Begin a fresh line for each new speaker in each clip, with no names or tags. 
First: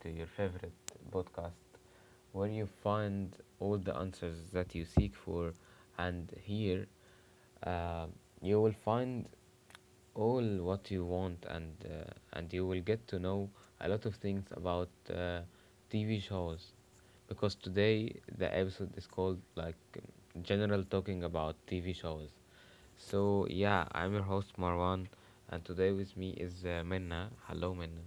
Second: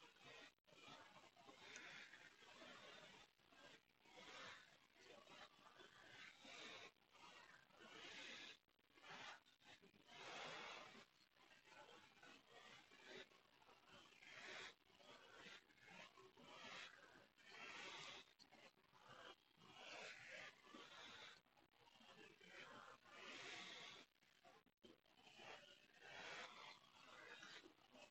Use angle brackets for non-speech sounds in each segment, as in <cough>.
to your favorite podcast where you find all the answers that you seek for. And here uh, you will find all what you want, and you will get to know a lot of things about TV shows because today the episode is called General Talking About TV Shows. So, yeah, I'm your host Marwan, and today with me is Minna. Hello, Minna.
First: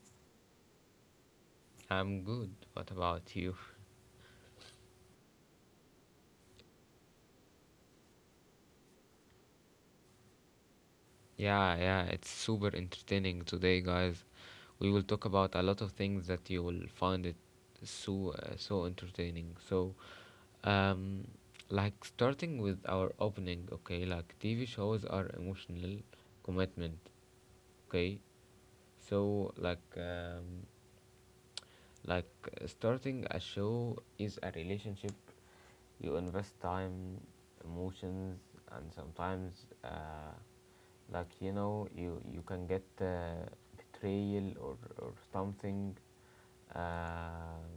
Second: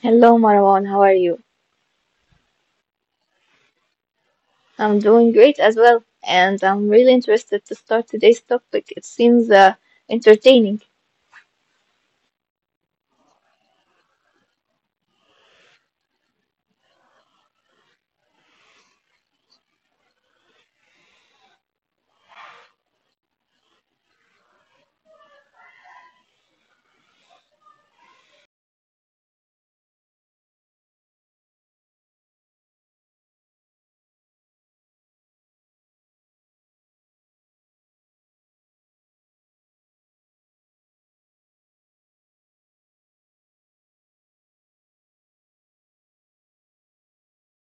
Hello, Marwan. How are you?
I'm good. What about you?
I'm doing great as well, and I'm really interested to start today's topic. It seems entertaining.
Yeah, yeah, it's super entertaining today, guys. We will talk about a lot of things that you will find it so entertaining. So, um, like starting with our opening, okay? Like TV shows are emotional commitment, okay? So, like, um, Like starting a show is a relationship. You invest time, emotions, and you can get betrayal or something. Um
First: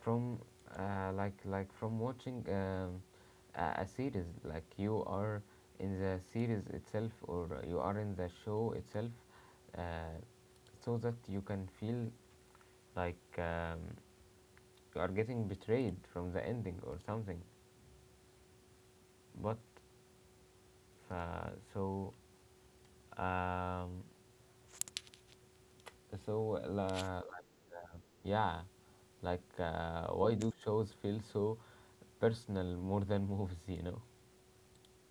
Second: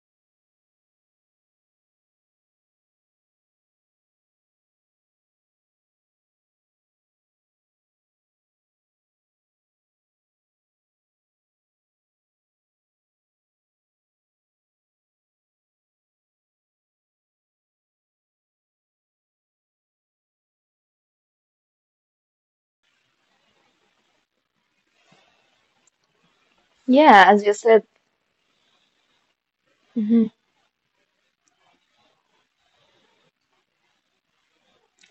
from Like from watching a series, like you are in the series itself or you are in the show itself uh, so that you can feel like um, you are getting betrayed from the ending or something but so um, so la,
Yeah, as you said.
yeah, like
Mhm.
why do shows feel so personal more than <laughs> movies?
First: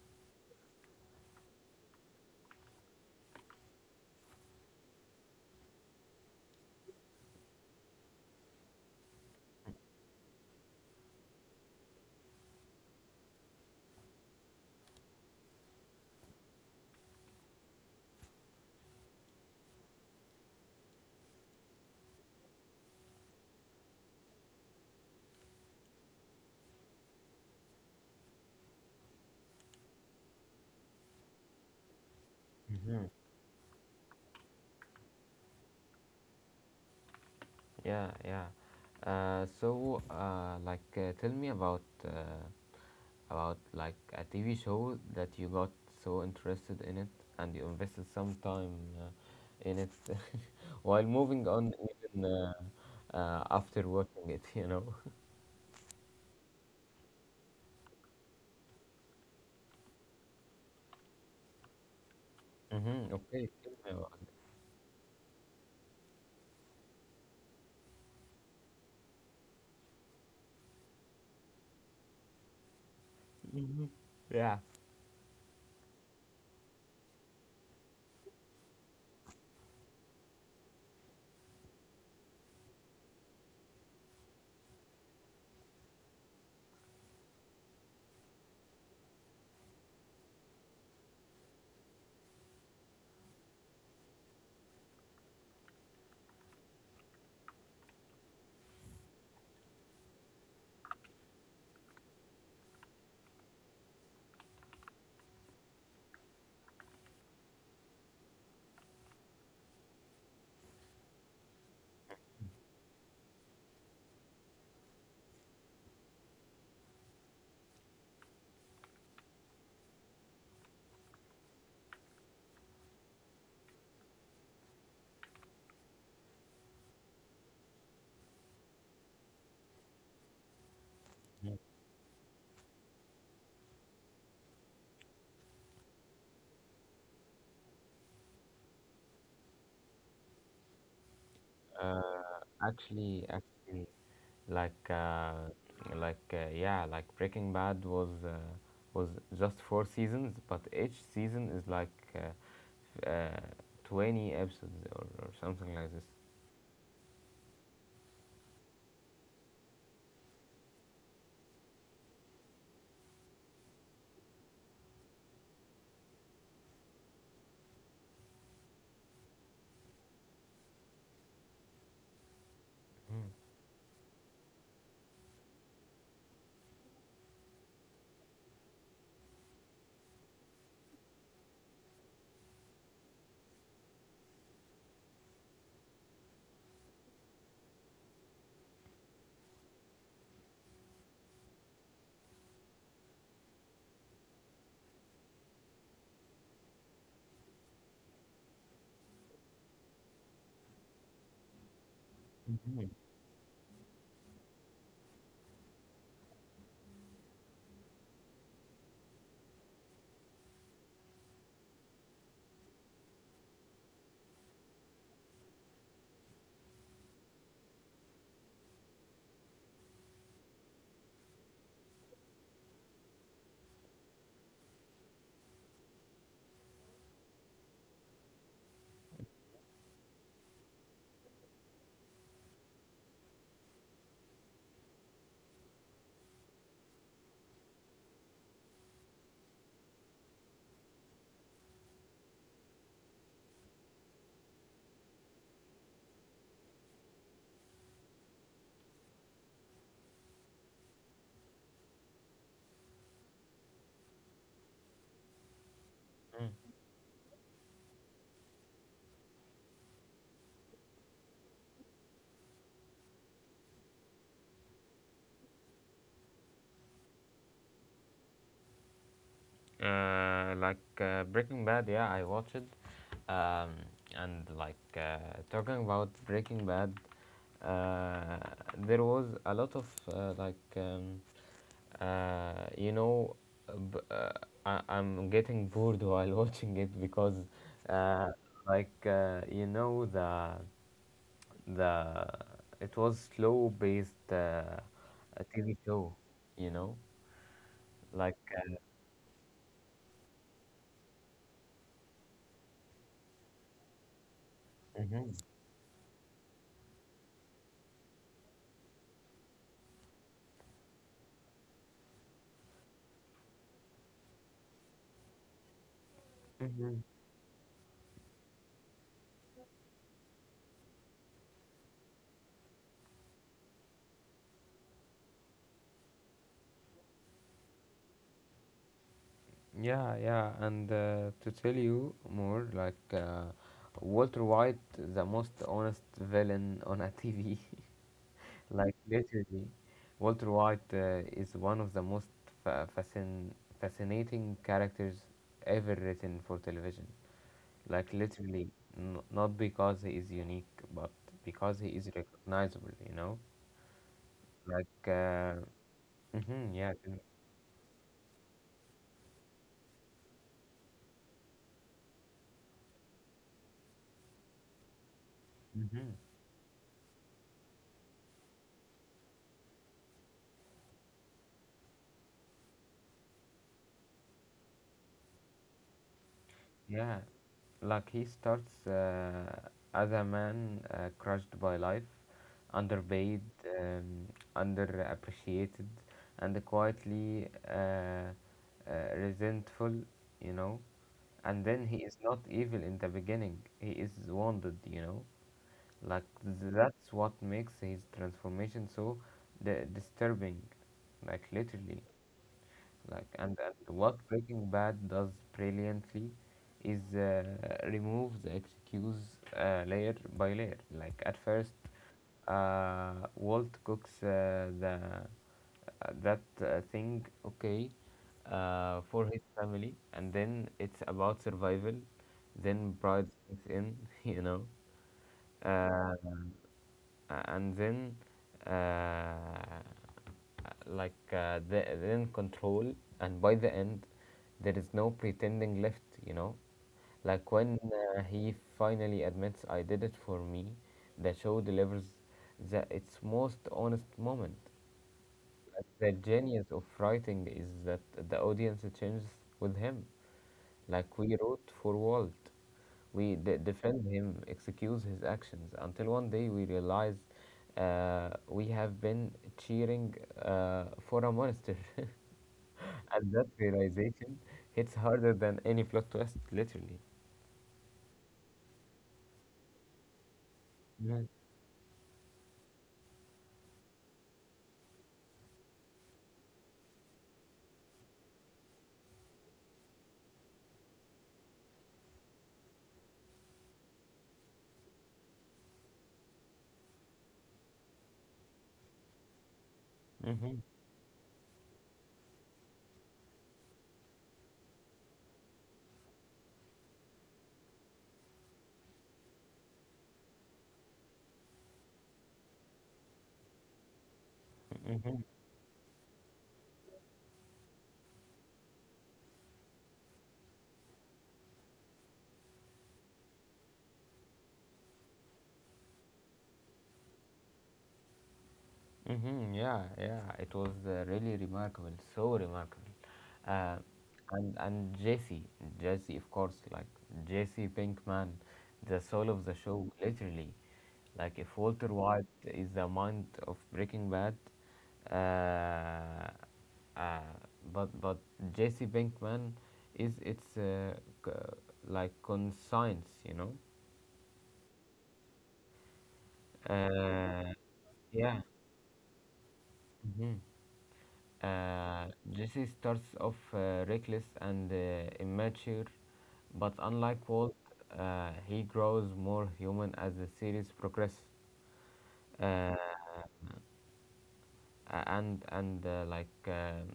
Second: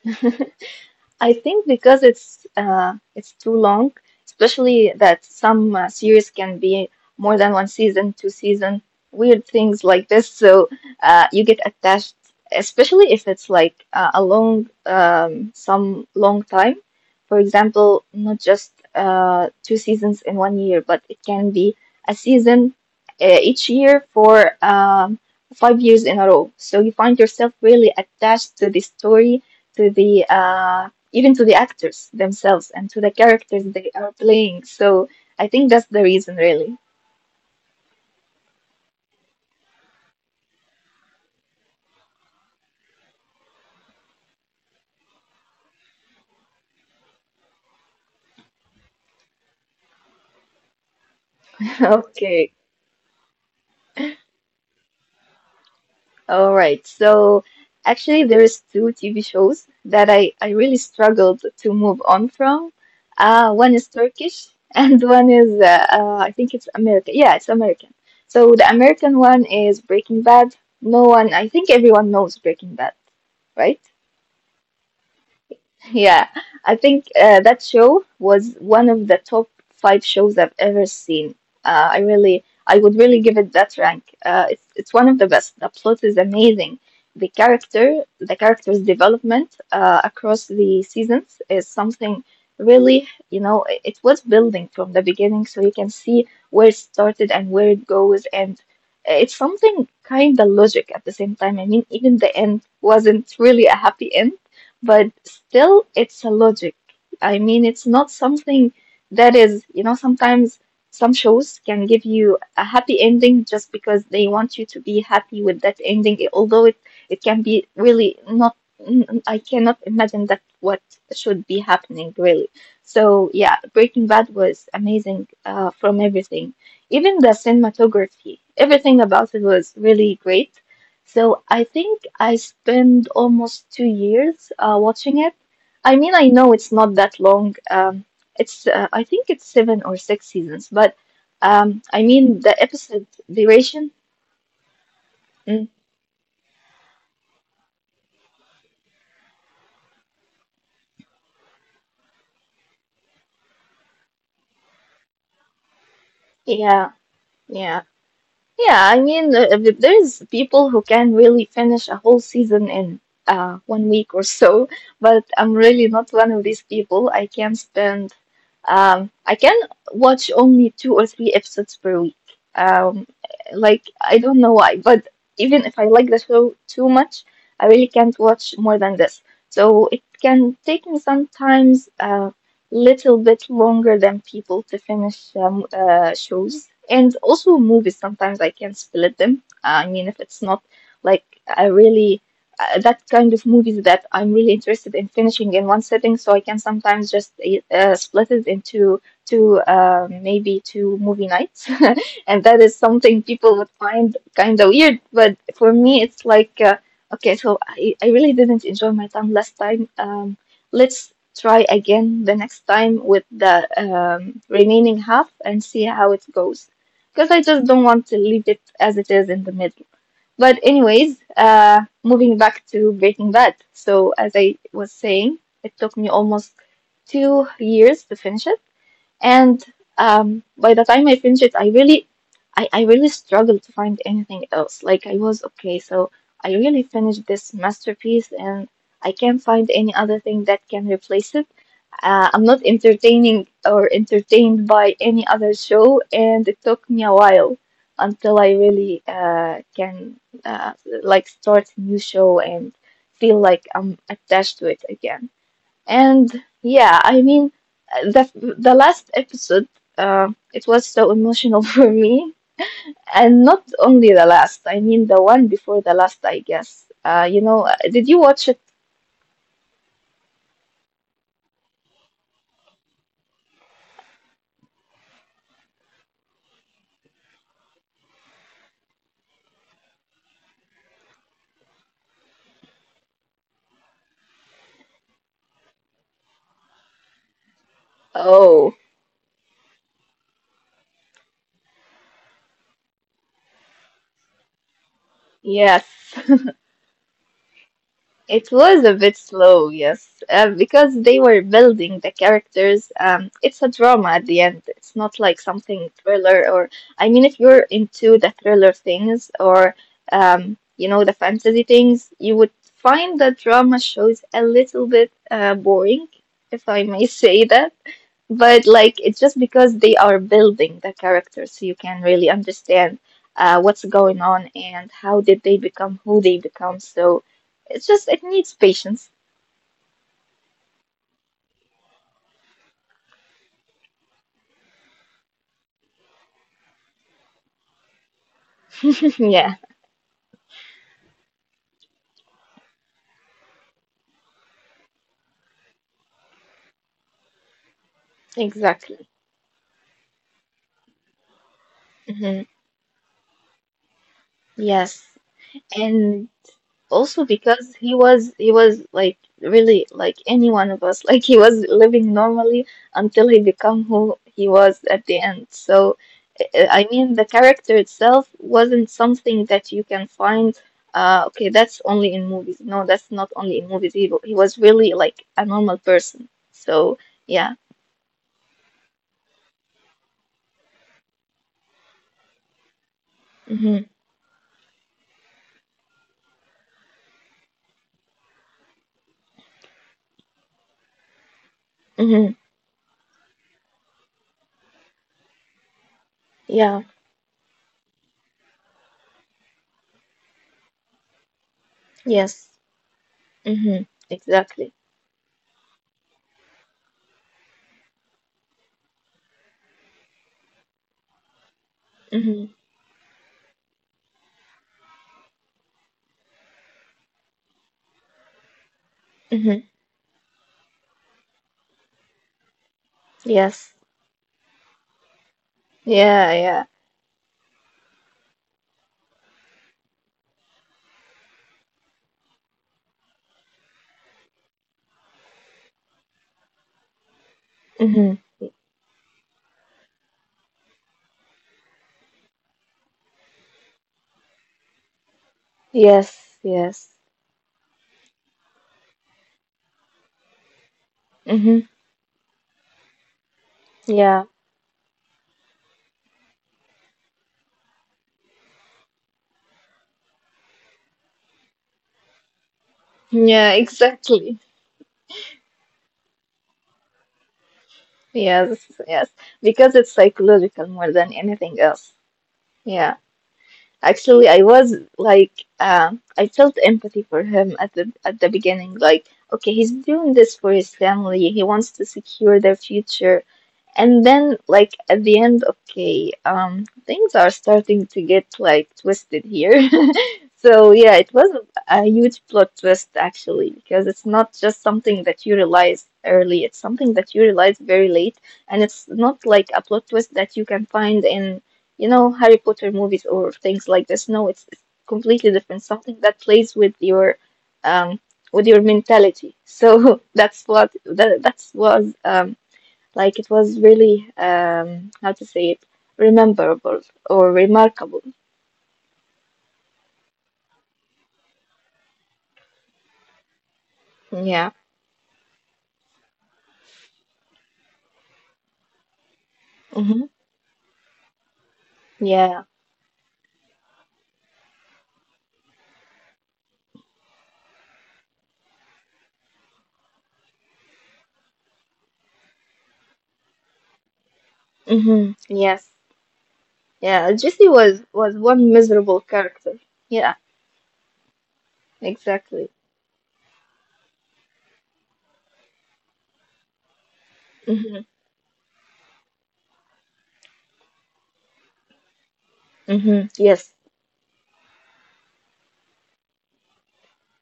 <laughs> I think because it's too long, especially that some series can be more than one season, two season, weird things like this. So you get attached, especially if it's like a long, some long time. For example, not just two seasons in 1 year, but it can be a season each year for 5 years in a row. So you find yourself really attached to the story to the even to the actors themselves and to the
Hmm
characters they are playing. So I think that's the reason, really.
Yeah, yeah. Tell me about like a TV show that you got so interested in it and you invested some time uh, in it. <laughs> While moving
<laughs>
on even
Okay,
after watching it, you know. <laughs>
all right. So actually, there is two TV shows that I really struggled to move on from.
Mm-hmm. Okay.
One is
Tell me about it.
Turkish and <laughs> one is I think it's American. Yeah, it's American. So the American one is Breaking Bad. No one, I think everyone knows Breaking Bad, right?
Yeah.
Yeah, I think that show was one of the top five shows I've ever seen. I would really give it that rank. It's one of the best. The plot is amazing. The character's development across the seasons is something really, you know, it was building from the beginning, so you can see where it started and where it goes, and it's something kind of logic at the same time. I mean, even the end wasn't really a happy end but still it's a logic. I mean, it's not something that is, you know, sometimes some shows can give you a happy ending just because they want you to be happy with that ending, although it can be really not, I cannot imagine that what should be happening really. So yeah, Breaking Bad was amazing from everything. Even the cinematography, everything about it was really great so I think I spent almost 2 years watching it. I mean, I know it's not that long. It's I think it's seven or six seasons, but I mean the episode
Actually,
duration.
actually. Like uh,
Mm,
like yeah, like Breaking Bad was was just four seasons, but each season is like uh, f- uh, 20 episodes or something like
yeah, yeah. Yeah, I mean, there's people who can really finish a whole season in 1 week or so, but I'm really not one of these people. I can watch only two or three episodes per week. Um, like, I don't know why, but even if I like the show too much, I really can't watch more than this. So it can take me sometimes. Little bit longer than people to finish shows. And also movies, sometimes I can split them. I mean, if it's not like I really that kind of movies that I'm really interested in finishing in one sitting, so I can sometimes just split it into maybe two movie nights, <laughs> and that is
this.
something people would find kind of weird. But for me, it's like. Okay, so I really didn't enjoy my time last time. Let's try again the next time with the remaining half and see how it goes. Because I just don't want to leave it as it is in the middle. But, anyways, moving back to Breaking Bad. So, as I was saying, it took me almost 2 years to finish it and by the time I finished it, I really, I really struggled to find anything else. Like I was okay, so I really finished this masterpiece, and I can't find any other thing that can replace it. I'm not entertaining or entertained by any other show, and it took me a while until I really can uh, like start a new show and feel like I'm attached to it again. And
Mhm.
yeah, I mean, the last episode, it was so emotional <laughs> for me, and not only the last. I mean, the one before the last, I guess. You know, did you watch it?
Breaking Bad, yeah, I watched it. Um, and like Talking about Breaking Bad, uh, there was a lot of like you know, b- I- I'm getting bored <laughs> while watching it because uh,
Oh,
you know, the it was slow based a
yes.
TV show, you know,
It
like.
was a
Uh,
bit slow, yes, because they were building the characters. It's a drama at the end. It's not like
mhm.
something thriller or, I mean, if you're into the thriller things or, you know, the fantasy things, you would find the drama shows a little bit boring, if I may <laughs>
Mhm.
say that but like it's just because they are building the characters so you can really understand what's going on and how did they become who they become so it's just it needs patience
Yeah, yeah, and to tell you more, like Walter White, the most honest villain on a TV, <laughs>
<laughs>
like
yeah,
literally, Walter White is one of the most fa- fascin- fascinating characters ever written for television. Like
exactly.
literally, not because he is unique, but because he is
Hmm,
recognizable. You know,
yes,
like uh,
and
hmm yeah.
also because he was like really like any one of us <laughs> like he was living normally until he became who he was at the end. So
Mm-hmm.
I mean the character itself wasn't something that you can find. Okay, that's only in movies. No, that's not only in movies. He was really like a normal person. So
Yeah,
yeah.
like he starts as a man crushed by life, underpaid,
Mm-hmm,
um, underappreciated, and quietly resentful, you know. And then he
mm-hmm,
is not evil in the beginning, he is wounded, you know. Like,
yeah,
that's what makes his transformation so disturbing, like, literally.
yes,
like and,
mm-hmm,
and what
exactly,
Breaking Bad does brilliantly is remove the excuse layer by layer. Like at first
mm-hmm,
Walt cooks the that thing, okay, for
mm-hmm,
his family, and then it's about survival, then pride
yes,
sinks in. <laughs> You know,
yeah,
uh,
yeah.
and then uh, like the, then control, and by the end there is no pretending left, you know. Like when
Mm-hmm.
he finally admits "I did it for me," the show delivers its most honest moment. Like,
Yes,
the
yes.
genius of writing is that the audience changes with him. Like
Hmm.
we wrote for Walt, we
Yeah.
defend him, excuse his actions, until one day we realize we have been cheering for a monster, <laughs>
Yeah,
and that
exactly.
realization hits harder than any plot twist, literally.
Yes, yes. Because it's psychological more than
Mm-hmm.
anything else. Yeah. Actually, I was like, I felt empathy for him at the beginning. Like, okay, he's doing this for his family. He wants to secure their future. And then, like, at the end, okay, things are starting to get, like, twisted here. <laughs> So, yeah, it was a huge plot twist, actually, because it's not just something that you realize early, it's something that you realize very late. And it's not like a plot twist that you can find in, you know, Harry Potter movies or things like this. No, it's completely
Mm-hmm.
different, something that plays um, with your mentality. So <laughs> that's what that that's was like it was really, how to say it, rememberable or remarkable.
hmm Yeah, yeah, it was really remarkable, so remarkable. Uh,
Yeah.
and Jesse, Jesse, of course, like Jesse Pinkman, the soul of the
Mm-hmm.
show, literally. Like if Walter
Yeah.
White is the mind of Breaking Bad, uh, uh, but Jesse Pinkman is its c- like conscience, you know.
Mm-hmm. Yes. Yeah. Jesse
Uh,
was one
yeah.
miserable character. Yeah.
hmm
Exactly.
Jesse starts off reckless and immature, but unlike Walt,
Mm-hmm.
he grows more human as the series progresses. Uh,
Mm-hmm. Yes.
and like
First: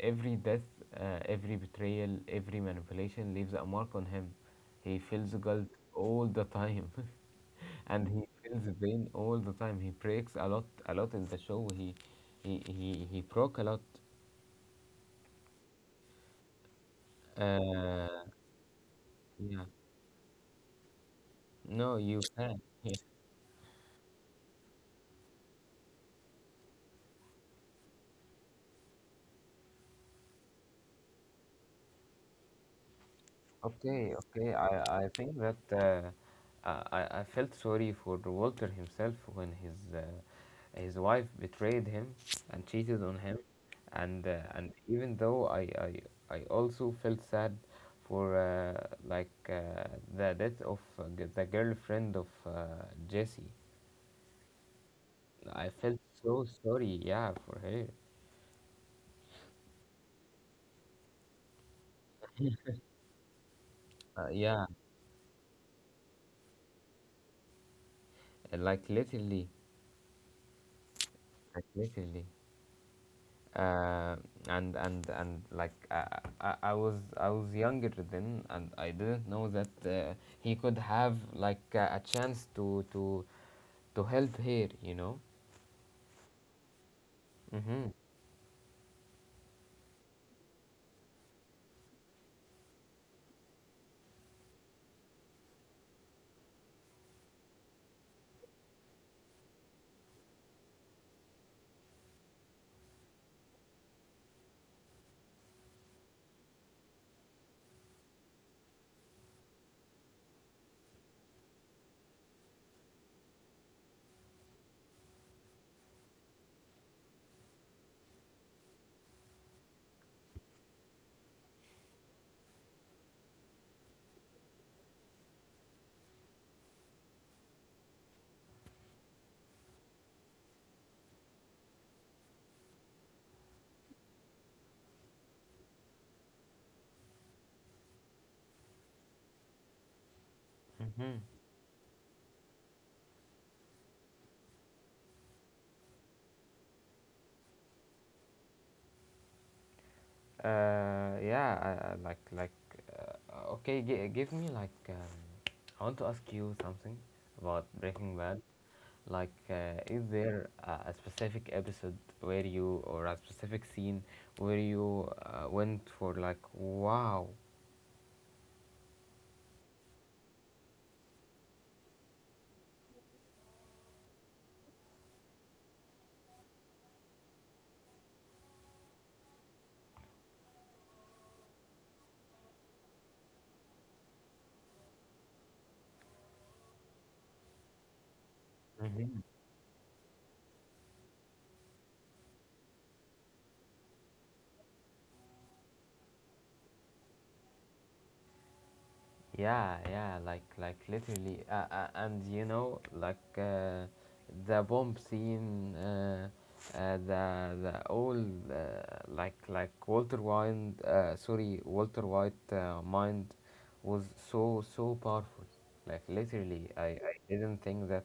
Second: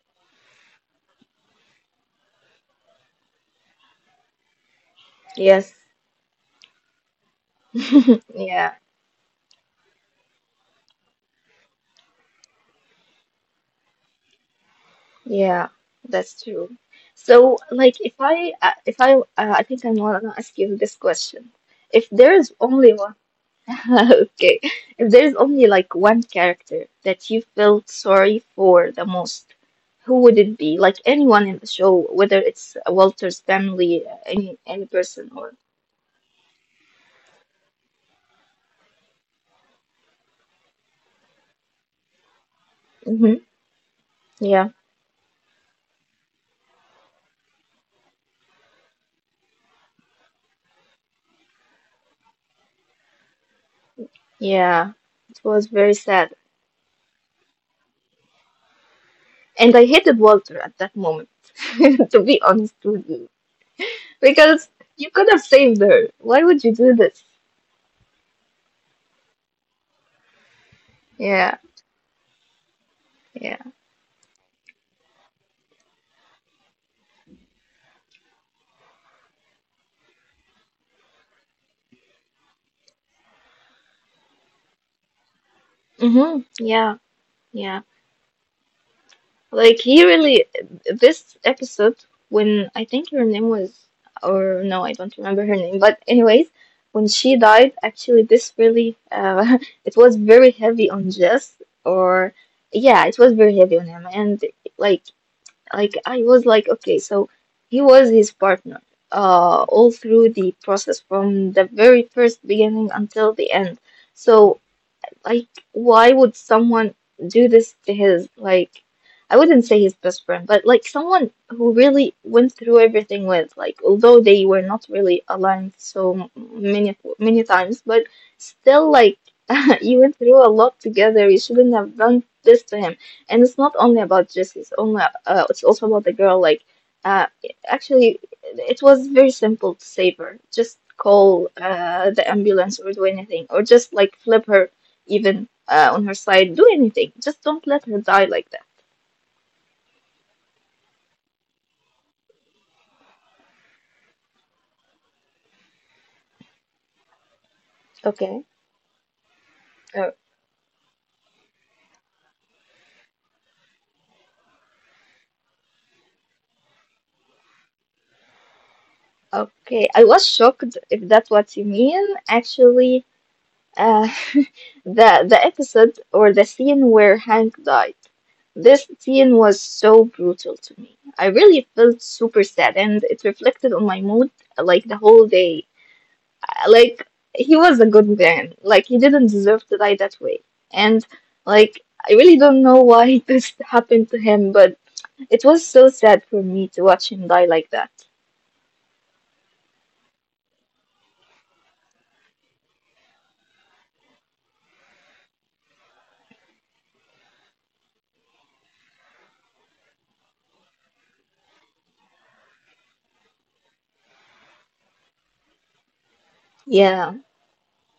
Every death, every betrayal, every manipulation leaves a mark on him. He feels guilt
Yes.
all the time, <laughs> and he feels
Yeah.
pain all the time. He breaks a lot in the show. He broke a lot.
Yeah. That's true. So, like,
Uh,
if I I
yeah.
think I want to ask you this question.
No,
If
you
there is
can.
only
Yeah.
one <laughs> Okay. If there's only like one character that you felt sorry for the most, who would it be? Like anyone in the show, whether it's Walter's family,
Okay, okay.
any
I
person
think
or
that I felt sorry for Walter himself when his wife betrayed him and cheated on
hmm.
him, and
Yeah,
even though I also felt sad for the death of the girlfriend of Jesse.
yeah. It was
I
very
felt
sad.
so sorry, yeah, for her.
And I hated Walter at that moment, <laughs> to be honest with you.
Yeah,
Because you could have saved her. Why would you do this?
like literally,
Yeah,
like literally.
yeah.
Uh, and like I was younger then, and I didn't know that he could have like a chance to to help here, you know.
Mm-hmm. Yeah,
Mhm.
yeah. Like he really this episode when I think her name was or no, I don't remember her name. But anyways, when she died, actually this really <laughs> it was very heavy on Jess or yeah, it was very heavy on him and like like I was like okay, so he was his partner all through the process from the very first beginning until the end. So like, why would someone do this to his, like, I wouldn't say his best friend, but like someone who really went through everything with, like, although they were not really aligned so many, many times, but still, like, <laughs> you went through a lot together. You shouldn't have done this to him. And it's not only about Jesse, it's only, it's also about the girl. Like, uh, actually, it was very simple to save her. Just
Mhm.
call the ambulance or do anything, or just like flip her even on her side. Do anything. Just don't let her die like that.
Yeah. I like Okay. G- give me like I want to ask you something about Breaking Bad.
Okay.
Like, is
Oh,
there a specific episode where you, or a specific scene where you went for like, wow?
okay. I was shocked if that's what you mean. Actually, uh, <laughs> the episode or the scene where Hank died. This scene was so brutal to me. I really felt super sad, and it reflected on my mood like the whole day. Like he was a good man. Like he didn't deserve to die that way. And like I really don't know why <laughs> this happened to him, but it was so sad for me to watch him die like that.
Yeah, yeah, like literally, and you know, like the bomb scene, the all like Walter White, sorry, Walter White mind was so so powerful. Like literally, I
Yeah,
didn't think that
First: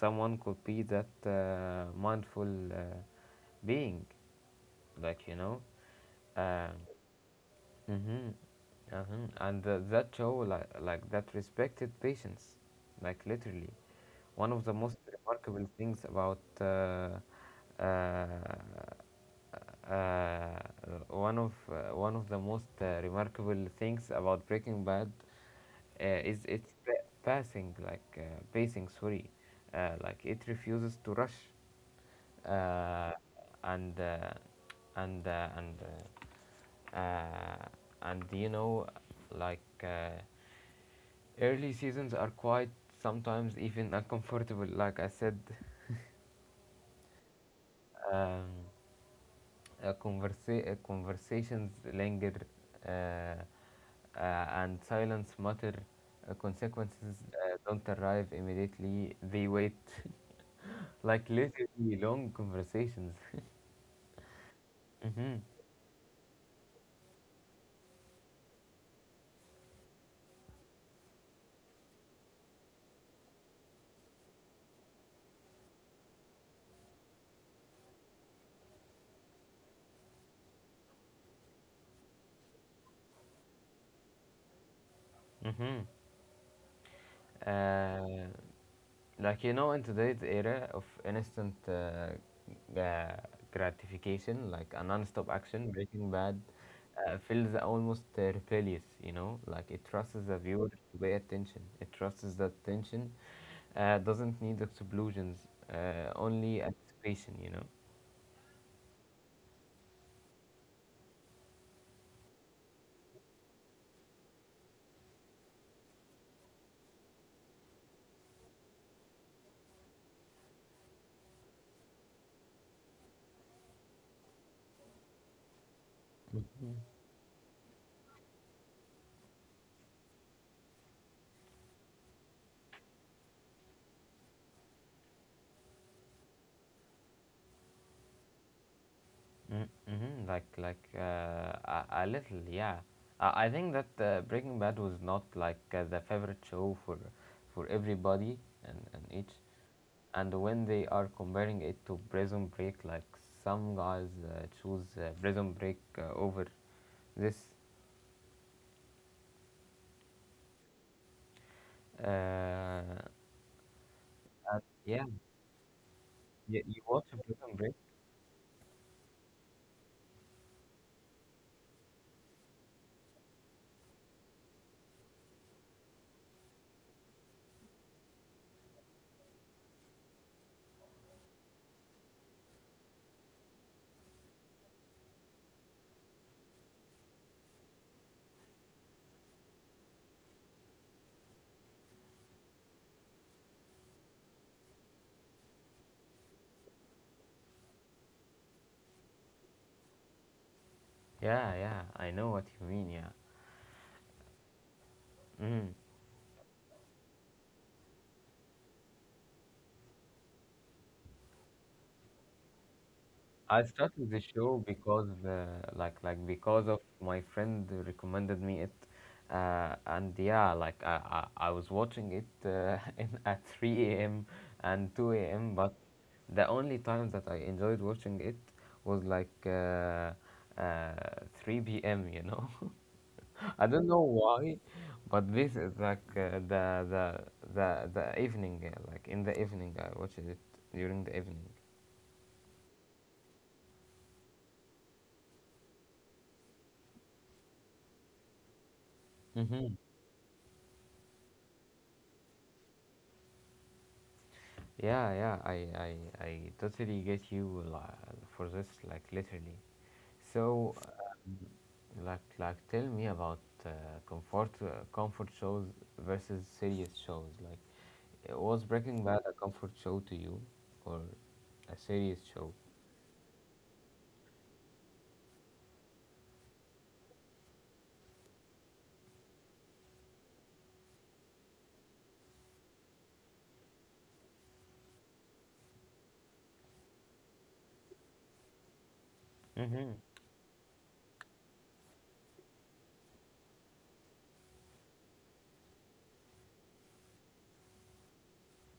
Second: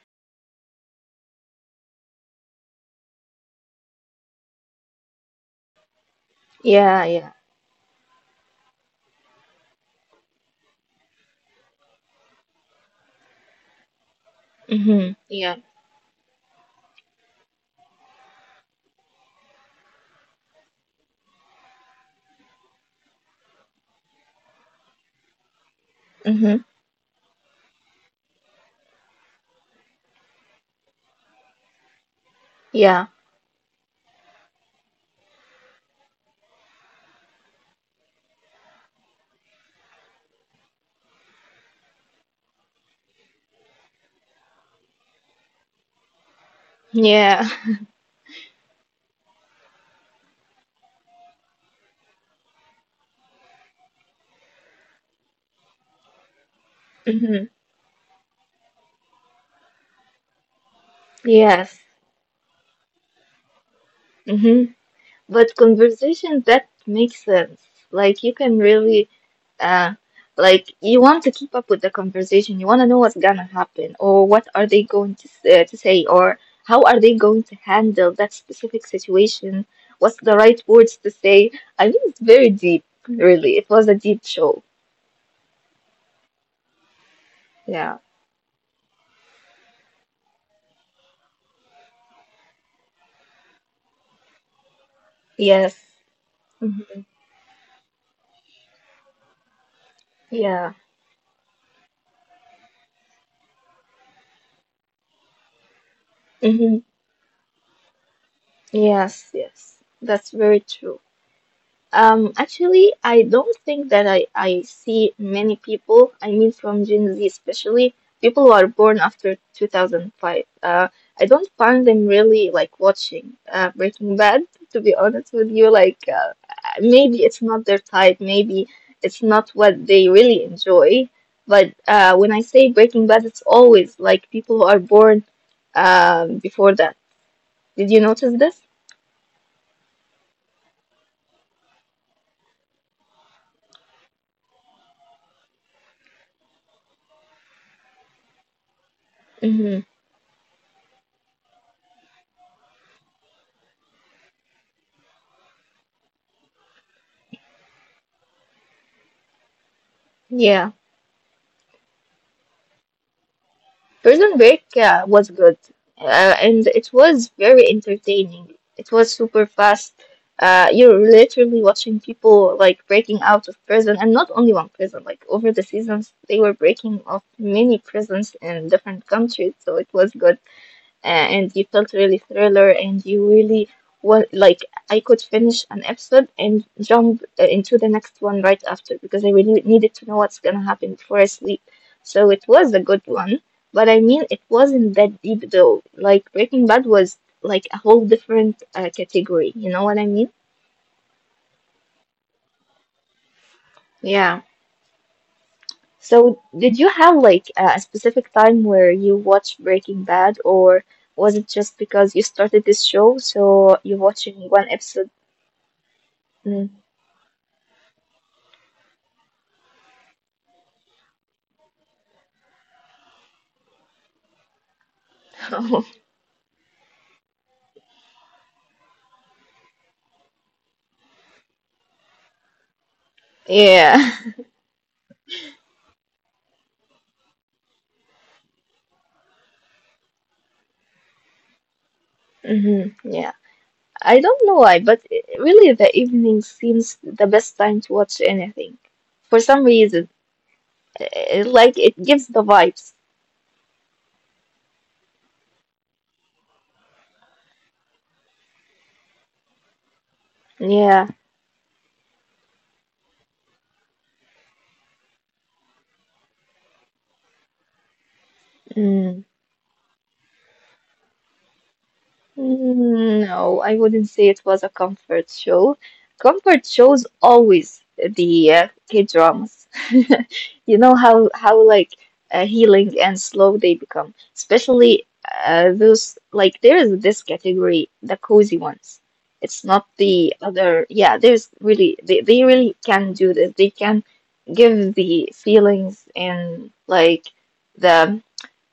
someone could be that mindful being, like you know. Um,
yeah, yeah.
Mm-hmm. huh. And that show, like that respected patience, like literally. One of the most
Mm-hmm. Yeah.
remarkable things about uh, uh, One of one of the most remarkable things about Breaking Bad is
Mm-hmm.
its pa- passing, like pacing. Sorry, like it refuses to rush,
Yeah.
uh, and uh, and uh, and uh, uh, and you know like early seasons are quite sometimes even uncomfortable, like I said. <laughs>
Yeah. <laughs>
um, Conversations linger, uh, and silence matter consequences
Mm-hmm.
don't arrive immediately, they wait. <laughs> Like
Yes.
literally long conversations.
Mm-hmm.
<laughs> hmm
But conversation that makes sense. Like you can really uh like you want to keep up with the conversation. You want to know what's gonna happen or what are they going to to say or how are they going to handle that specific situation? What's the right words to say? I mean, it's very deep, really. It was a deep show.
Mm-hmm.
Yeah.
Uh, like you know, in today's era of instant uh, gratification, like a non-stop action,
Yes.
Breaking Bad
Hmm.
feels almost rebellious. You know, like it trusts the viewer
Yeah.
to pay attention. It trusts that attention doesn't need explosions, only
Hmm.
anticipation. You know.
Yes. Yes. That's very true. Actually, I don't think that I see many people, I mean from Gen Z especially, people who are born after 2005. I don't find them really like watching Breaking Bad, to be honest with you. Like, maybe it's not their type, maybe it's not what they really enjoy. But when I say Breaking Bad, it's always like people who are born before that. Did you notice this?
Mm, mm-hmm. Like a little, yeah. I think that Breaking Bad was not like the favorite show for everybody and each.
Mm-hmm.
And when they are comparing it to Prison Break, like some guys choose Prison Break over this. Uh,
Prison Break
yeah,
was good,
you,
and
you
it
watch
was
Prison
very
Break?
entertaining. It was super fast. You're literally watching people like breaking out of prison, and not only one prison. Like over the seasons, they were breaking off many prisons in different countries, so it was good and you felt really thriller and you really were like I could finish an episode and jump into the next one right after because I really needed to know what's gonna happen before I sleep. So it was a good one, but I mean it wasn't that deep though. Like Breaking Bad was like a whole different category. You know what I mean?
Yeah, yeah. I know what you mean. Yeah.
Yeah.
Mm.
So did you have like a specific time where you watched Breaking Bad, or was it just because you started this show,
I
so you're
started the
watching
show
one
because
episode?
like because of
Mm.
my friend recommended me it, and yeah, I was watching it <laughs> in, at 3 a.m. and 2
<laughs>
a.m. But
Oh,
the only times that I enjoyed watching it was uh, 3 p.m. You know, <laughs> I don't know
yeah.
why, but this is like the evening, like in the evening I watched it, during the evening.
Hmm. Yeah. I don't know why, but really the evening seems the best time to watch anything. For some reason, like it gives the vibes.
Yeah, yeah, I totally get you for this, like literally. So,
Yeah.
like, tell me about uh, comfort shows versus serious shows. Like, was Breaking Bad
Mm.
a comfort show to you, or a serious show?
Mm, no, I wouldn't say it was a comfort show. Comfort shows always the K-dramas. <laughs> You know how how healing and slow they become, especially those like there is this category, the cozy ones. It's not
Mm-hmm.
the other. Yeah, there's really they really can do this. They can give the feelings and like the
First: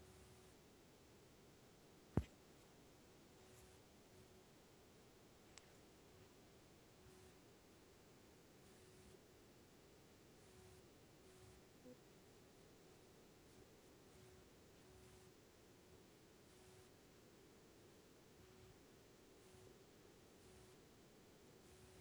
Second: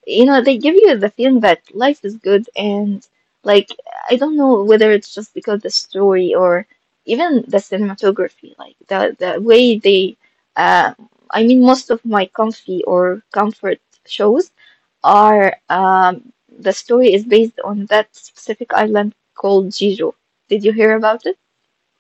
you know, they give you the feeling that life is good and like I don't know whether it's just because the story or even the cinematography, like the way they uh I mean most of my comfy or comfort shows are the story is based on that specific island called Jeju. Did you hear about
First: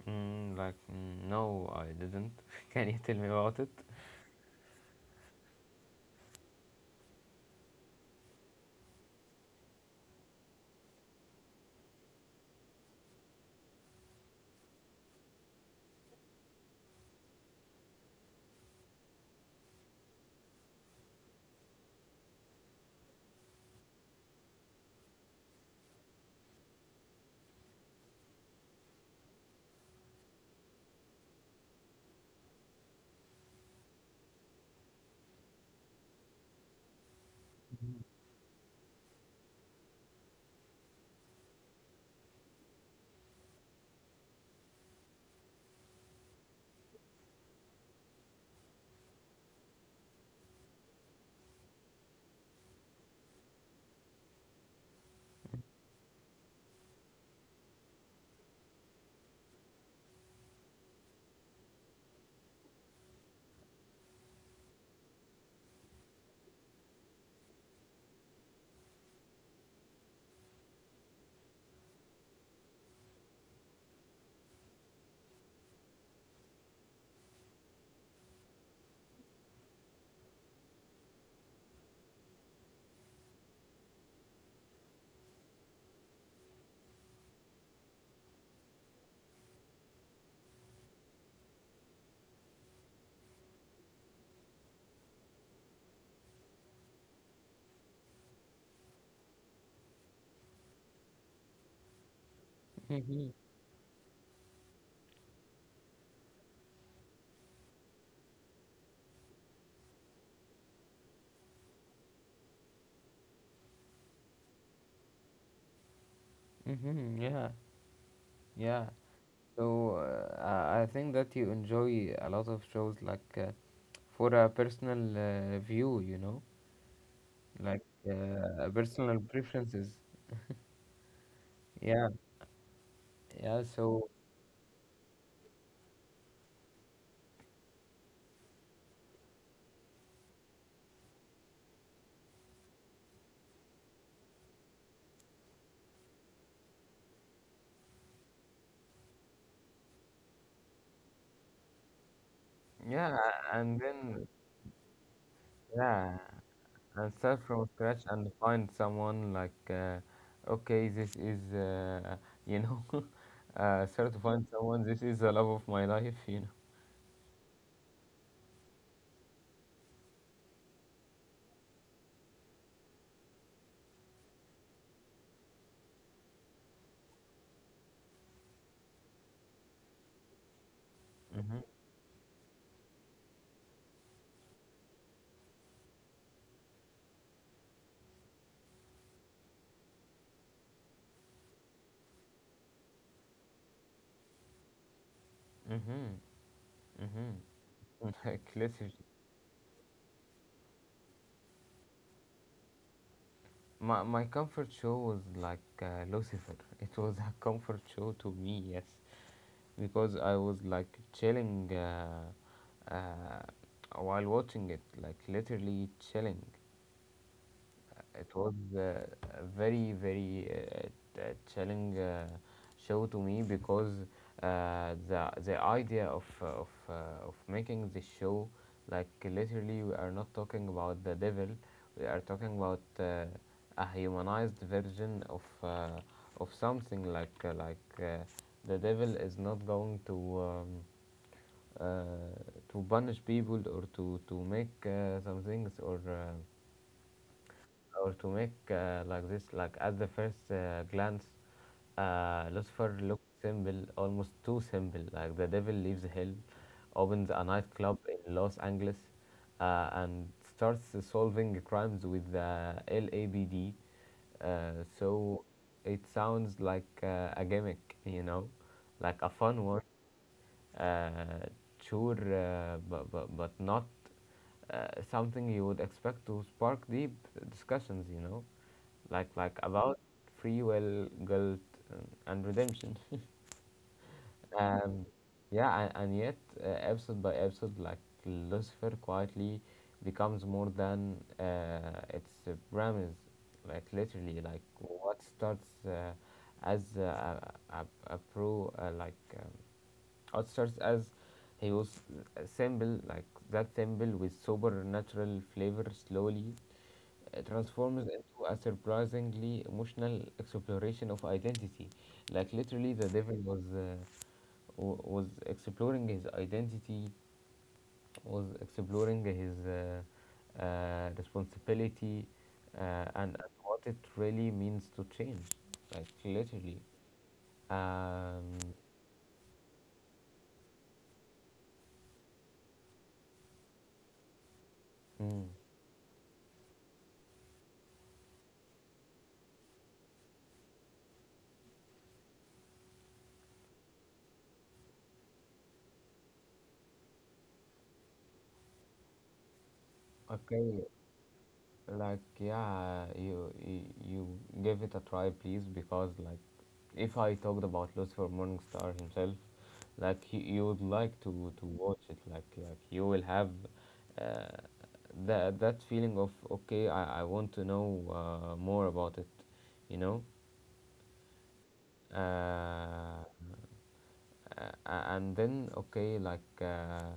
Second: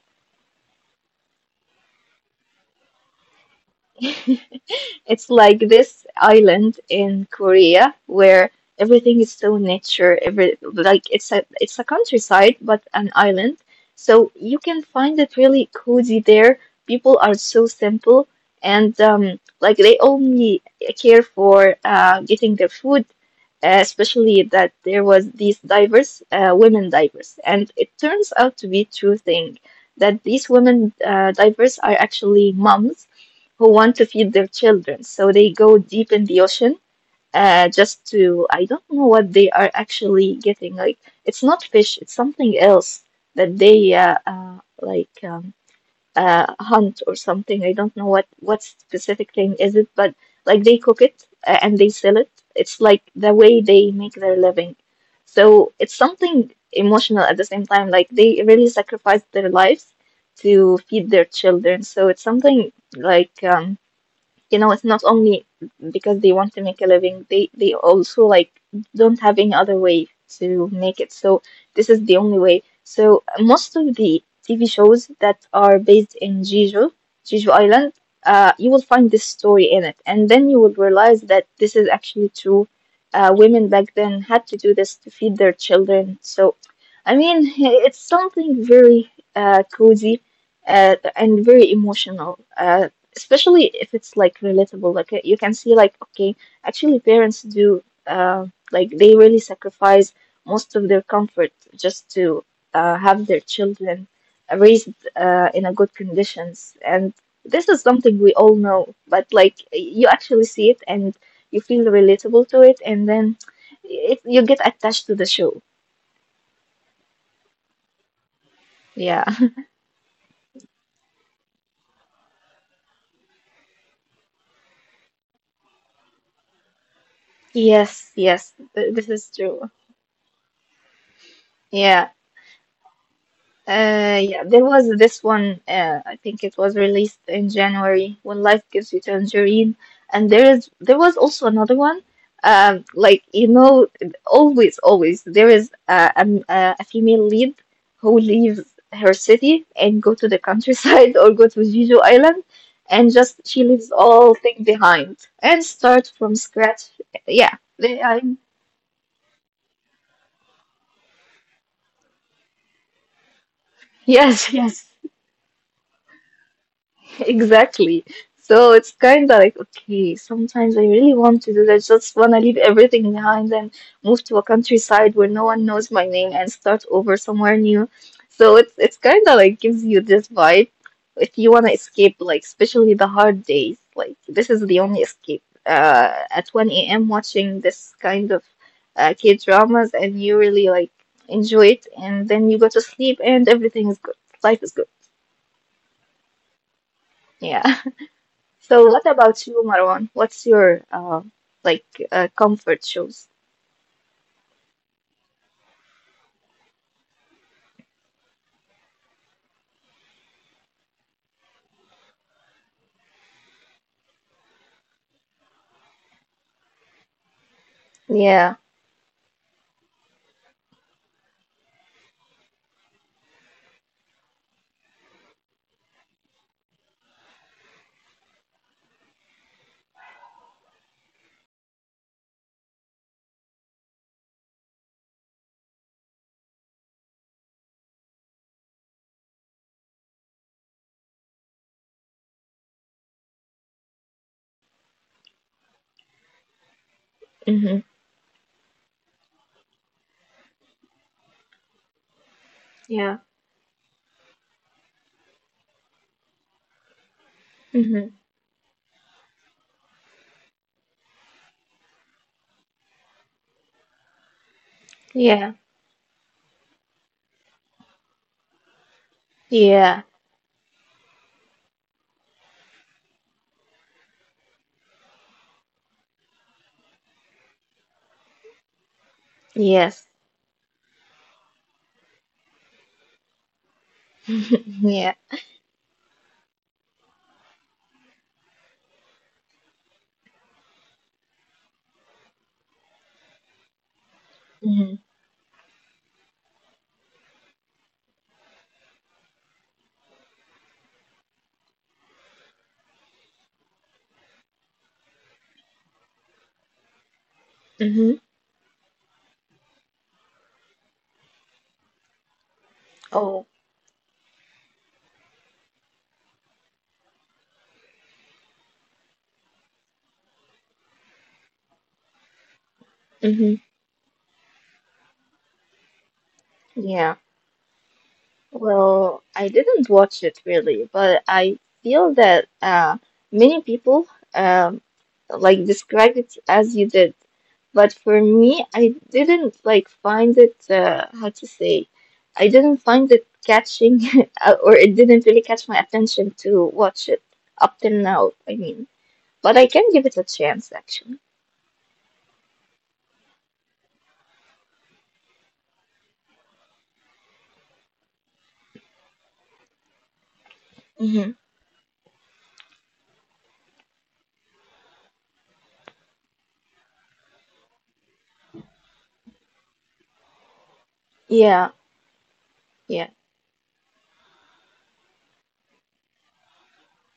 Mm, like, mm, no, I didn't. <laughs> Can you tell me about it?
it? <laughs> It's like this island in Korea where everything is so nature, every like it's a countryside but an island. So you can find it really cozy there. People are so simple and like they only care for getting their food especially that there was these divers, women divers, and it turns out to be true thing that these women divers are actually moms who want to feed their children. So they go deep in the ocean just to, I don't know what they are actually getting. Like, it's not fish, it's something else that they like. Hunt or something. I don't know what specific thing is it, but like they cook it and they sell it. It's like the way they make their living. So it's something emotional at the same time. Like they really sacrifice their lives to feed their children. So it's something like you know, it's not only because they want to make a living, they also like don't have any other way to make it. So this is the only way. So most of the TV shows that are based in Jeju, Jeju Island, you will find this story in it, and then you will realize that this is actually true. Women back then had to do this to feed their children. So, I mean, it's something very cozy and very emotional. Especially if it's like relatable like you can see like okay actually parents do like they really sacrifice most of their comfort just to have
Mm-hmm.
their children raised in a good conditions and this is something we all know but like you actually see it and you feel relatable to it and then it, you get attached to the show.
Mm-hmm. Yeah. Yeah.
Yeah.
So I think that you enjoy a lot of shows like for a personal view, you know,
<laughs>
like
Yes, yes, this
personal
is true.
preferences.
Yeah.
Yeah, yeah. So
Yeah, there was this one, I think it was released in January, When Life Gives You Tangerine. And there was also another one. Like you know, always, always there is a female lead who leaves her city and go to the countryside <laughs> or go to Jeju Island, and
yeah,
just she
and
leaves
then
all thing behind and start
yeah,
from scratch.
and start
Yeah,
from
they,
scratch
I
and find someone like okay, this is you know, <laughs> start to find
Yes, <laughs> yes.
someone. This is the love of my life, you know.
Exactly. So it's kind of like, okay, sometimes I really want to do that. Just want to leave everything behind and move to a countryside where no one knows my name and start over somewhere new. So it's kind of like gives you this vibe if you
Mm-hmm.
want to escape, like especially the hard days. Like this is the only escape. At 1 a.m. watching this kind of K-dramas and you really like enjoy it, and then you go to sleep and everything is good. Life is good.
Mm-hmm.
Yeah. <laughs>
Mm-hmm.
So what
<laughs>
about you, Marwan? What's your like comfort shows?
My comfort show was like Lucifer. It was a comfort show to me, yes, because I was like chilling uh, while watching it, like literally chilling. It
Yeah.
was a very, very t- uh, challenging show to me because the idea of of making this show, like literally, we are not talking about the devil, we are talking about a humanized version of something like the devil is not going to. Uh, to punish people or to make some things
Mm-hmm.
or to make like this, like at the first glance, Lucifer
Yeah.
looks simple, almost too simple. Like, the devil leaves hell, opens a nightclub
Mm-hmm.
in Los Angeles, and starts solving crimes with the LABD, uh, so
Yeah.
it sounds like a gimmick, you know, like a fun word,
Yeah.
uh, sure, but not something you would expect to spark deep discussions, like about
Yes.
free will, guilt, and redemption. <laughs> Um,
Yeah.
yeah, and yet, episode by episode, like Lucifer quietly becomes more than its premise. Like, literally, like,
Mm-hmm.
what starts as like, oysters, as he was simple, like, that simple, with sober, natural flavor, slowly transforms
Mm-hmm.
into a surprisingly emotional exploration of identity. Like, literally, the devil
Oh.
was was exploring his identity, was exploring his responsibility and,
Mm-hmm.
and what it really means to change, like literally.
Yeah.
um,
Well, I didn't watch it really, but I feel that many people um,
mm.
like described it as you did. But for me, I didn't like find it, how to say, I didn't find it catching, <laughs> or it didn't really catch my attention to watch it up till now, I mean. But I can give it a chance,
Okay,
actually.
like, yeah, you give it a try, please, because, like, if I talked about Lucifer Morningstar himself, like, you would like
Hmm.
to watch it, like, you will have uh, that feeling of, okay, I want to know more about it you know
Yeah, yeah,
uh, a- and then, okay, like,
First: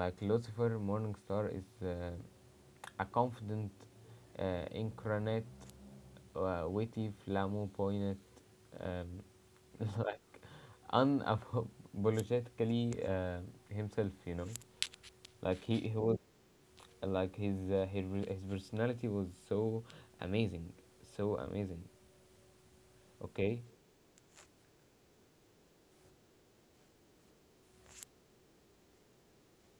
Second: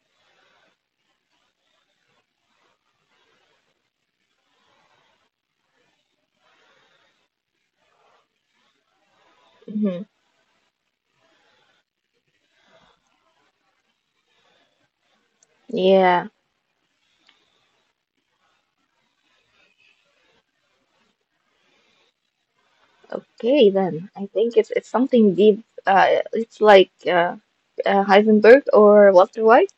like, Lucifer Morningstar is a confident incarnate, witty, flamboyant, um, <laughs>
hmm,
unapologetically himself. You know, like he was,
yeah.
like his his personality was so amazing, so amazing. Okay.
Okay, then. I think it's something deep. It's like Heisenberg or Walter White.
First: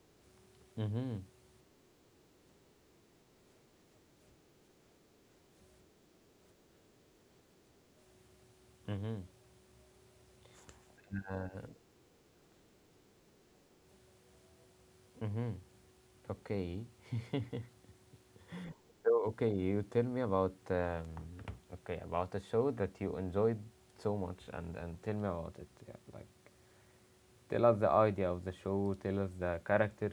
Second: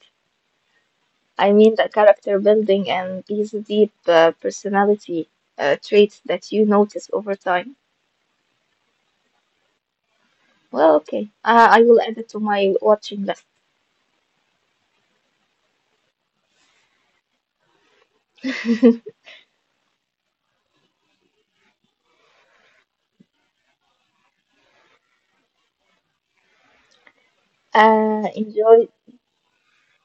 Mhm.
I mean, the character building and these deep personality traits that you notice over time.
Mhm.
Well, okay. I will add it to my watching list.
Mhm. Okay. So,
<laughs>
okay, you tell me about okay, about a show that you enjoyed so much, and tell me about it. Yeah, like. Tell us the idea of the
Enjoy.
show. Tell us the character,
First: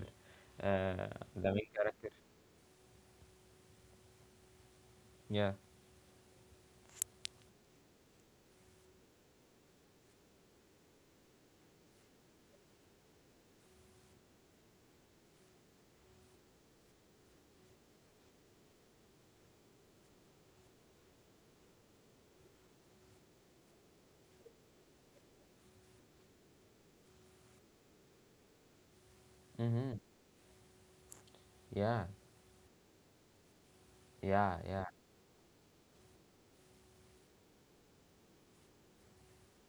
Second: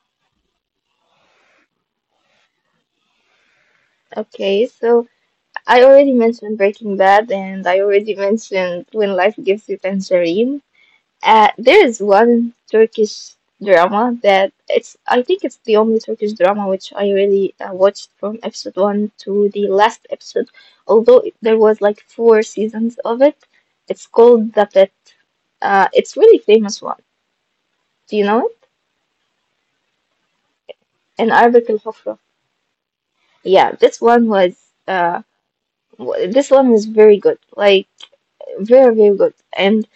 uh, the main character.
Okay, so
Yeah.
I already mentioned Breaking Bad, and I already mentioned When Life Gives You Tangerine. There is one Turkish drama that it's. I think it's the only Turkish drama which I really watched from episode one to the last episode, although there was like four seasons of it. It's called The Pet. It's really famous one. Do you know it?
Mm-hmm.
In Arabic,
Yeah.
yeah, this one was
Yeah. Yeah.
uh this one was very good, like very very good, and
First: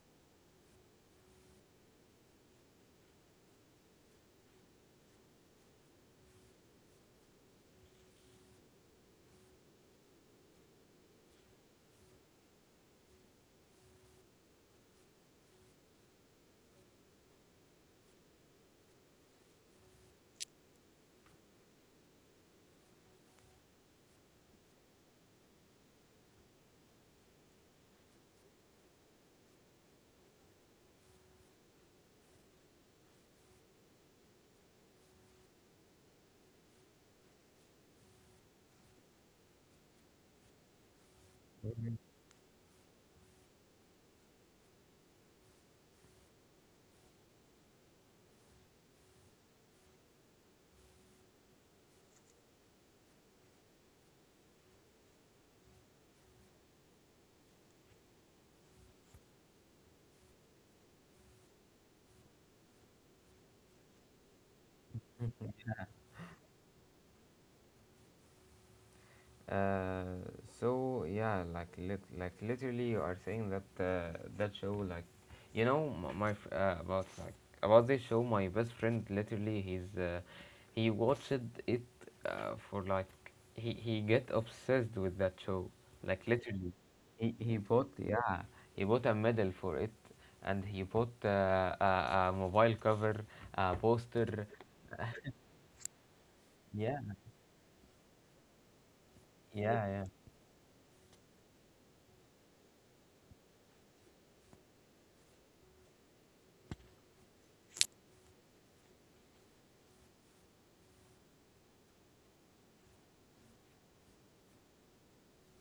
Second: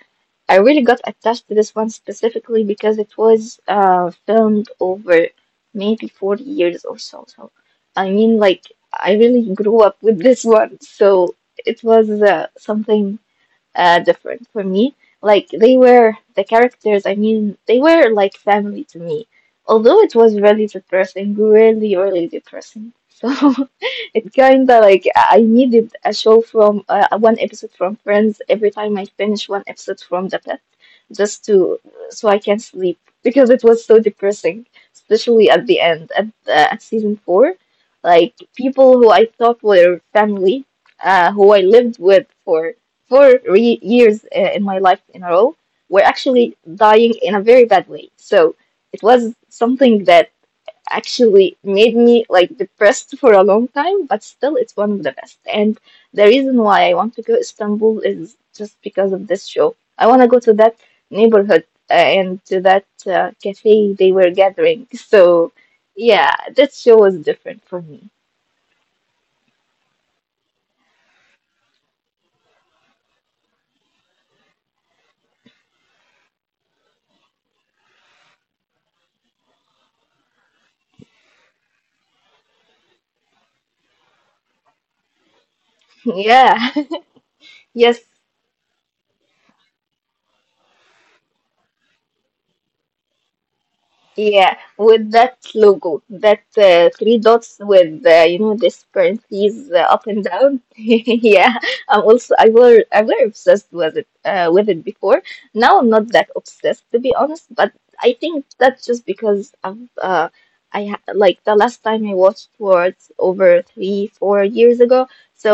I really got attached to this one specifically because it was filmed over maybe 40 years or so. So I mean, like I really grew up with this one, so it was something different for me. Like they were the characters. I mean, they were like family to me. Although it was really depressing, really, really depressing. So <laughs> it kind of like I needed a show from one episode from Friends every time I finish one episode from The Pet, just to so I can sleep because it was so depressing, especially at the end at season four. Like people who I thought were family, who I lived with for four years in my life in a row were actually dying in a very bad way. So it was something that actually made me like depressed for a long time, but still it's one of the best. And the reason why I want to go to Istanbul is just because of this show. I want to go to that neighborhood and to that cafe they were gathering. So yeah, that show was different for me. <laughs>
Uh, so, yeah, like, like literally, you are saying that that show, like, you know, about, like, about this show. My best friend, literally, he's he watched it for like, he get obsessed with that show, like literally,
Yeah.
he
<laughs>
bought,
Yes,
yeah, he bought a medal for it, and he bought a mobile cover, a poster,
yeah, with that logo, that
yeah,
three dots with you know this parentheses
yeah, yeah,
up and down. <laughs> Yeah, I'm also I were obsessed with it with it before. Now I'm not that obsessed to be honest, but I think that's just because I've I ha like the last time I watched was over 3 4 years ago. So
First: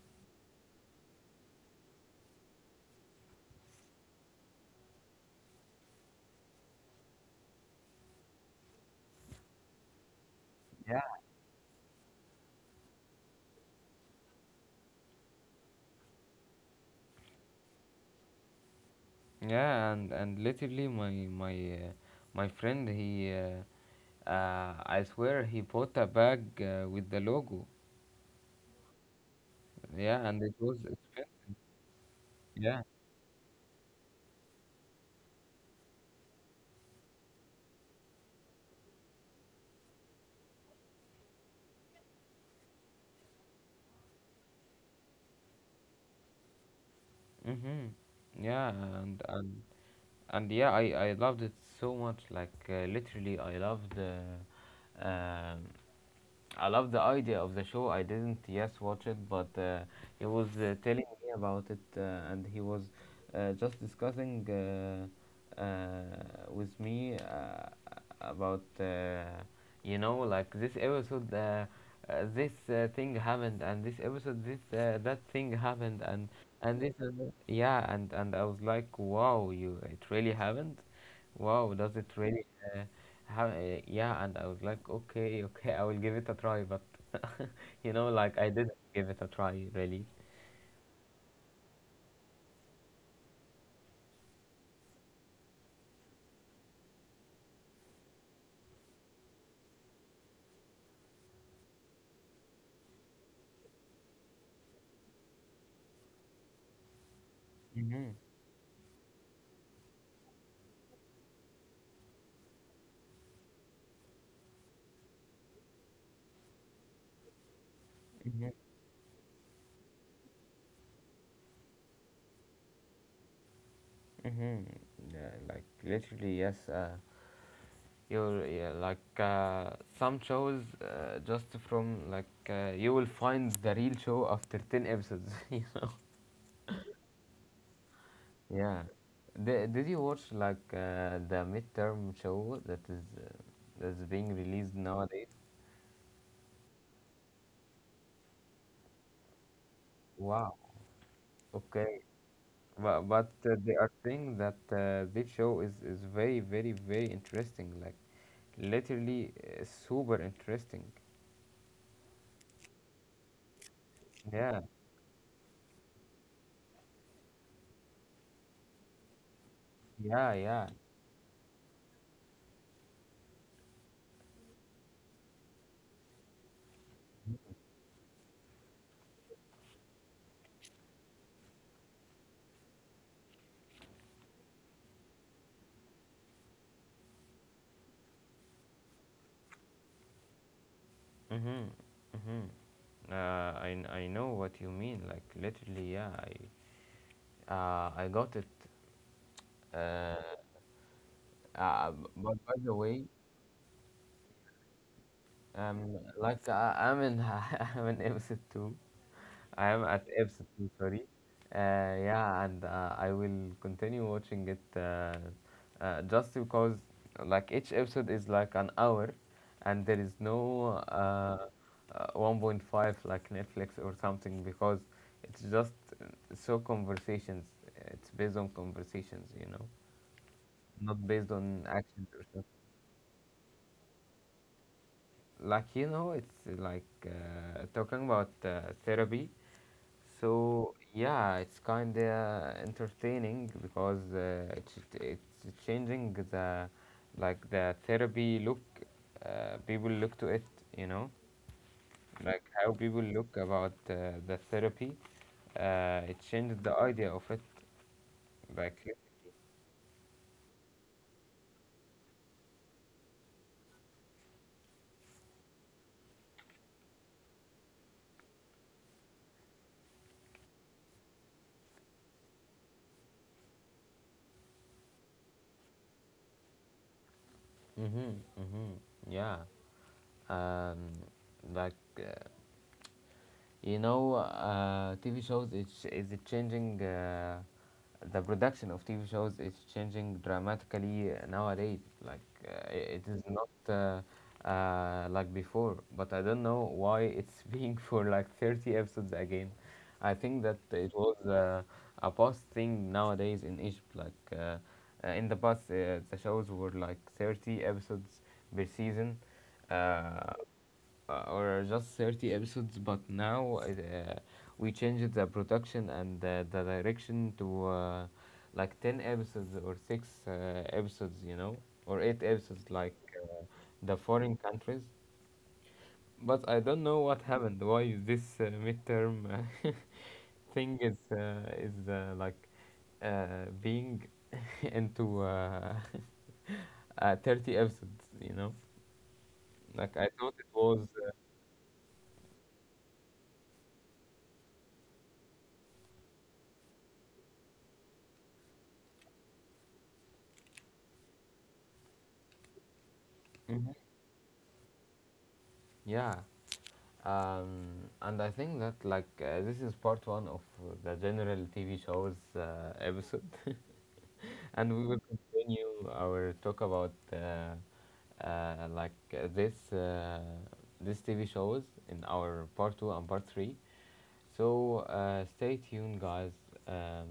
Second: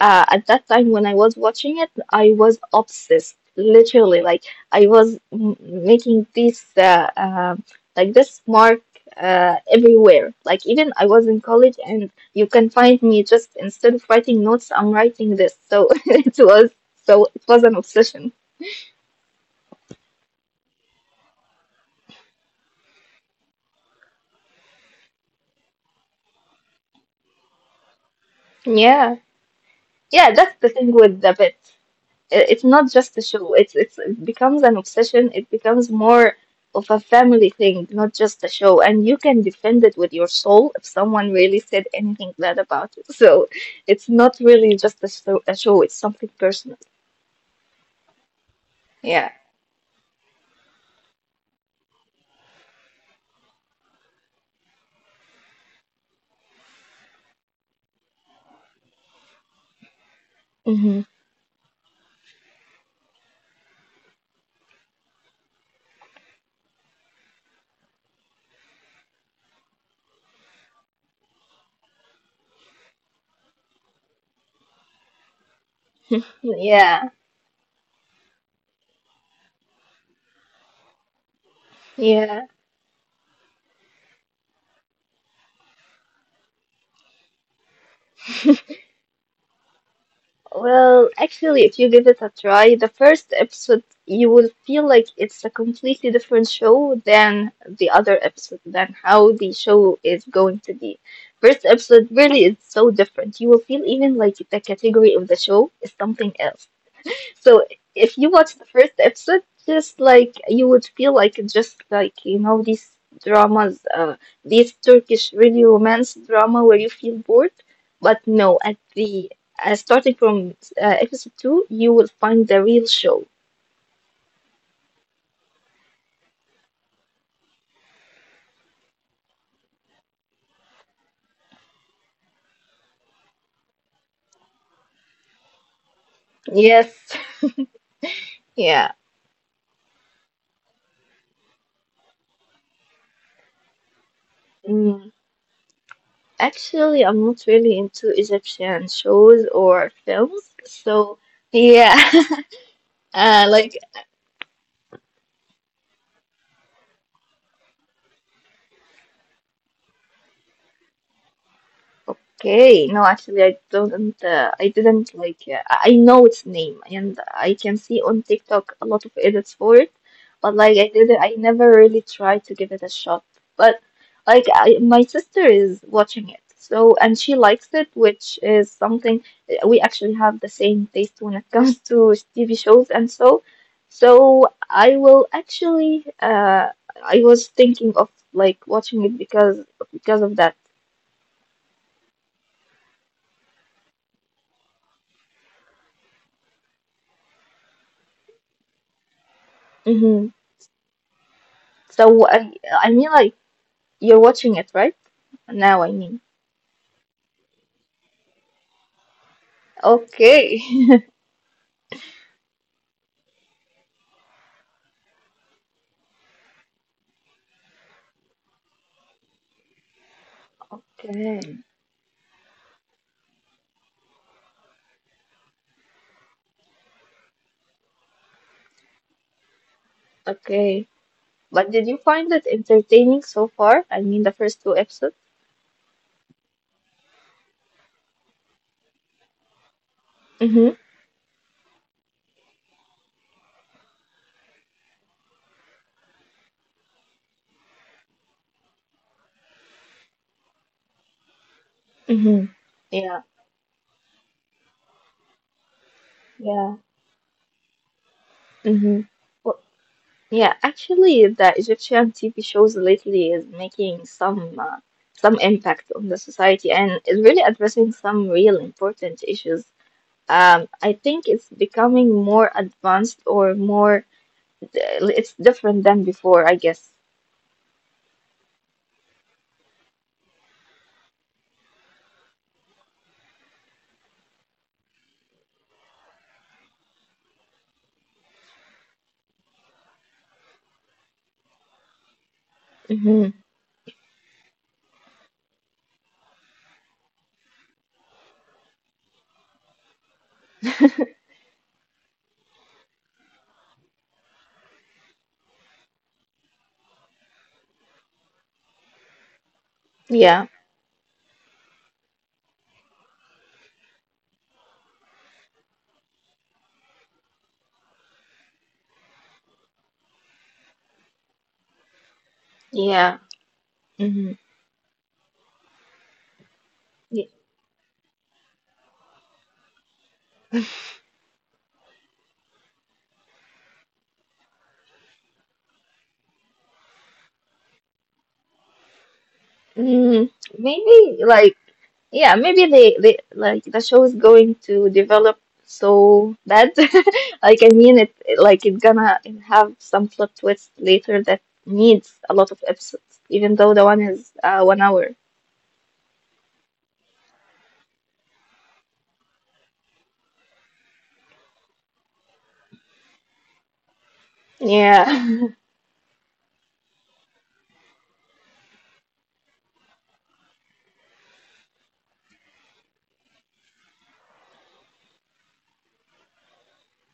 at that time when I was watching it, I was obsessed, literally like. I was making these like this mark everywhere. Like even
yeah.
I was in college, and you can find me just instead of writing notes, I'm writing this. So <laughs> it was so it was an obsession.
Yeah, and literally, my uh, my friend, he I swear, he bought a bag with the logo.
Yeah,
Yeah,
yeah,
and it
that's the
was
thing with
expensive.
the bit. It's
Yeah.
not just a show. It's it becomes an obsession. It becomes more of a family thing, not just a show. And you can defend it with your soul if someone really said anything bad about it. So it's not really just a show. A show. It's something personal.
Mhm. Yeah, and
Yeah.
and and yeah, I loved it so much. Like, literally, I loved I love the idea of the show. I didn't, yes, watch it, but he was
Mm-hmm.
telling me about it, and he was just discussing with me about you know, like, this episode, this thing happened, and this episode, this that thing happened, and this
Yeah.
is, yeah, and I was like, wow, you, it really happened. Wow, does it really?
Yeah.
Uh, yeah, and I was like, okay, okay, I will give it a try, but <laughs> you know, like, I didn't give it a try, really.
Well, actually, if you give it a try, the first episode, you will feel like it's a completely different show than the other episode, than how the show is going to be. First episode really is so different. You will feel even like the category of the show is something else. So
Mm-hmm,
if you watch the first episode, just like you would feel like it's just like you know these dramas, these Turkish really romance drama where you feel bored. But
mm-hmm,
no, at the starting from episode two, you will find the real show.
mm-hmm. Yeah, like, literally, yes. You're, yeah, like, some shows, just from, like, you will find the real show after 10 episodes. <laughs> You know.
Yes,
Yeah.
yeah.
Did you watch, like, the midterm show that is that's being released
Mm.
nowadays?
Actually, I'm not really into Egyptian shows or
Wow.
films, so
Okay.
yeah. <laughs>
But
Uh,
they
like
are saying that this show is very, very, very interesting. Like, literally, super interesting.
Okay, no, actually, I don't.
Yeah.
I didn't like. I know its name, and I can see on TikTok a lot of edits for it.
Yeah.
But
Yeah.
like, I didn't. I never really tried to give it a shot. But like, I, my sister is watching it, so and she likes it, which is something we actually have the same taste when it <laughs> comes to TV shows, and so, so I will actually. I was thinking of like watching it because of that.
Mhm. Mhm. I know what you mean. Like, literally. Yeah. I got it. Uh,
So
but, by the
I
way.
mean, like you're watching it, right? Now, I mean.
Like, I'm in <laughs> I'm in episode two. I am at episode
Okay.
two. Sorry.
<laughs>
Yeah, and I will continue watching it, just because, like, each episode is like an hour, and there is no
Okay.
1.5 like Netflix or something, because it's just uh, so conversations. It's based on conversations, you know,
Okay.
not based
But
on
did you
actions
find
or
it
something.
entertaining so far? I mean, the first two episodes.
Like, you know, it's like, talking about therapy.
Mm-hmm.
So yeah, it's kind of entertaining because, it's changing the, like, the therapy look, people look to it, you know,
Mm-hmm.
like, how people
Yeah.
look about the therapy, it changed
Yeah.
the idea of it,
Mm-hmm.
like.
Well, yeah. Actually, the Egyptian TV shows lately is making some impact on the society and is really addressing some real important issues. I think it's becoming more advanced or more. It's different than before, I guess.
Mm-hmm, mm-hmm, yeah. um, like, you know, TV shows is changing. The production of TV shows is changing dramatically nowadays. Like, uh, it is
Hmm.
not like before. But I don't know why it's <laughs> being for like 30 episodes again. I think that it was a past thing nowadays in Egypt. Like, in the past, the shows were like 30 episodes per season. Uh,
Yeah.
or just 30 episodes, but now, we changed the production and the direction to, like, 10 episodes or 6 episodes, you know, or 8 episodes, like
Yeah.
uh, the
Hmm.
foreign countries. But I don't know what happened, why this midterm <laughs> thing is, like, being <laughs> into <laughs> 30 episodes, you know. Like, I
Mm,
thought it was
maybe like yeah, maybe they like the show is going to develop so bad. <laughs> Like I mean it like it's gonna have some plot twist later that needs a lot of episodes, even though
Mhm.
the one is 1 hour.
Yeah. And I think that, like, this is part one of the general TV shows episode, <laughs> and we will
Yeah. <laughs>
continue our talk about like, this TV shows in our part two and part three. So, stay tuned, guys, um,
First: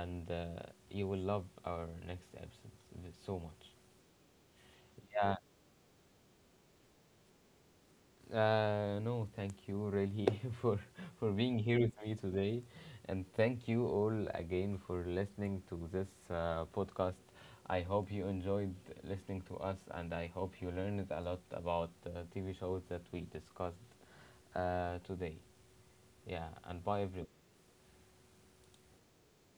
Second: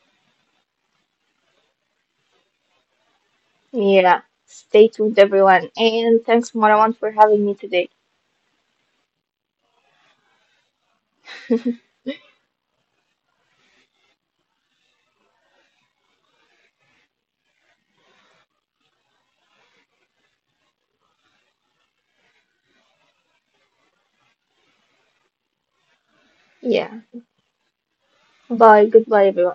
and you will love our next episode so much.
Yeah. Stay tuned
Yeah.
everyone and thanks Marwan for having me today.
No, thank you, really, <laughs> for for being here with me today, and thank you all again for listening to this podcast. I hope you enjoyed listening to us, and I hope you learned a lot about TV shows that we discussed today. Yeah, and
Yeah.
bye, everyone.
Bye. Goodbye everyone.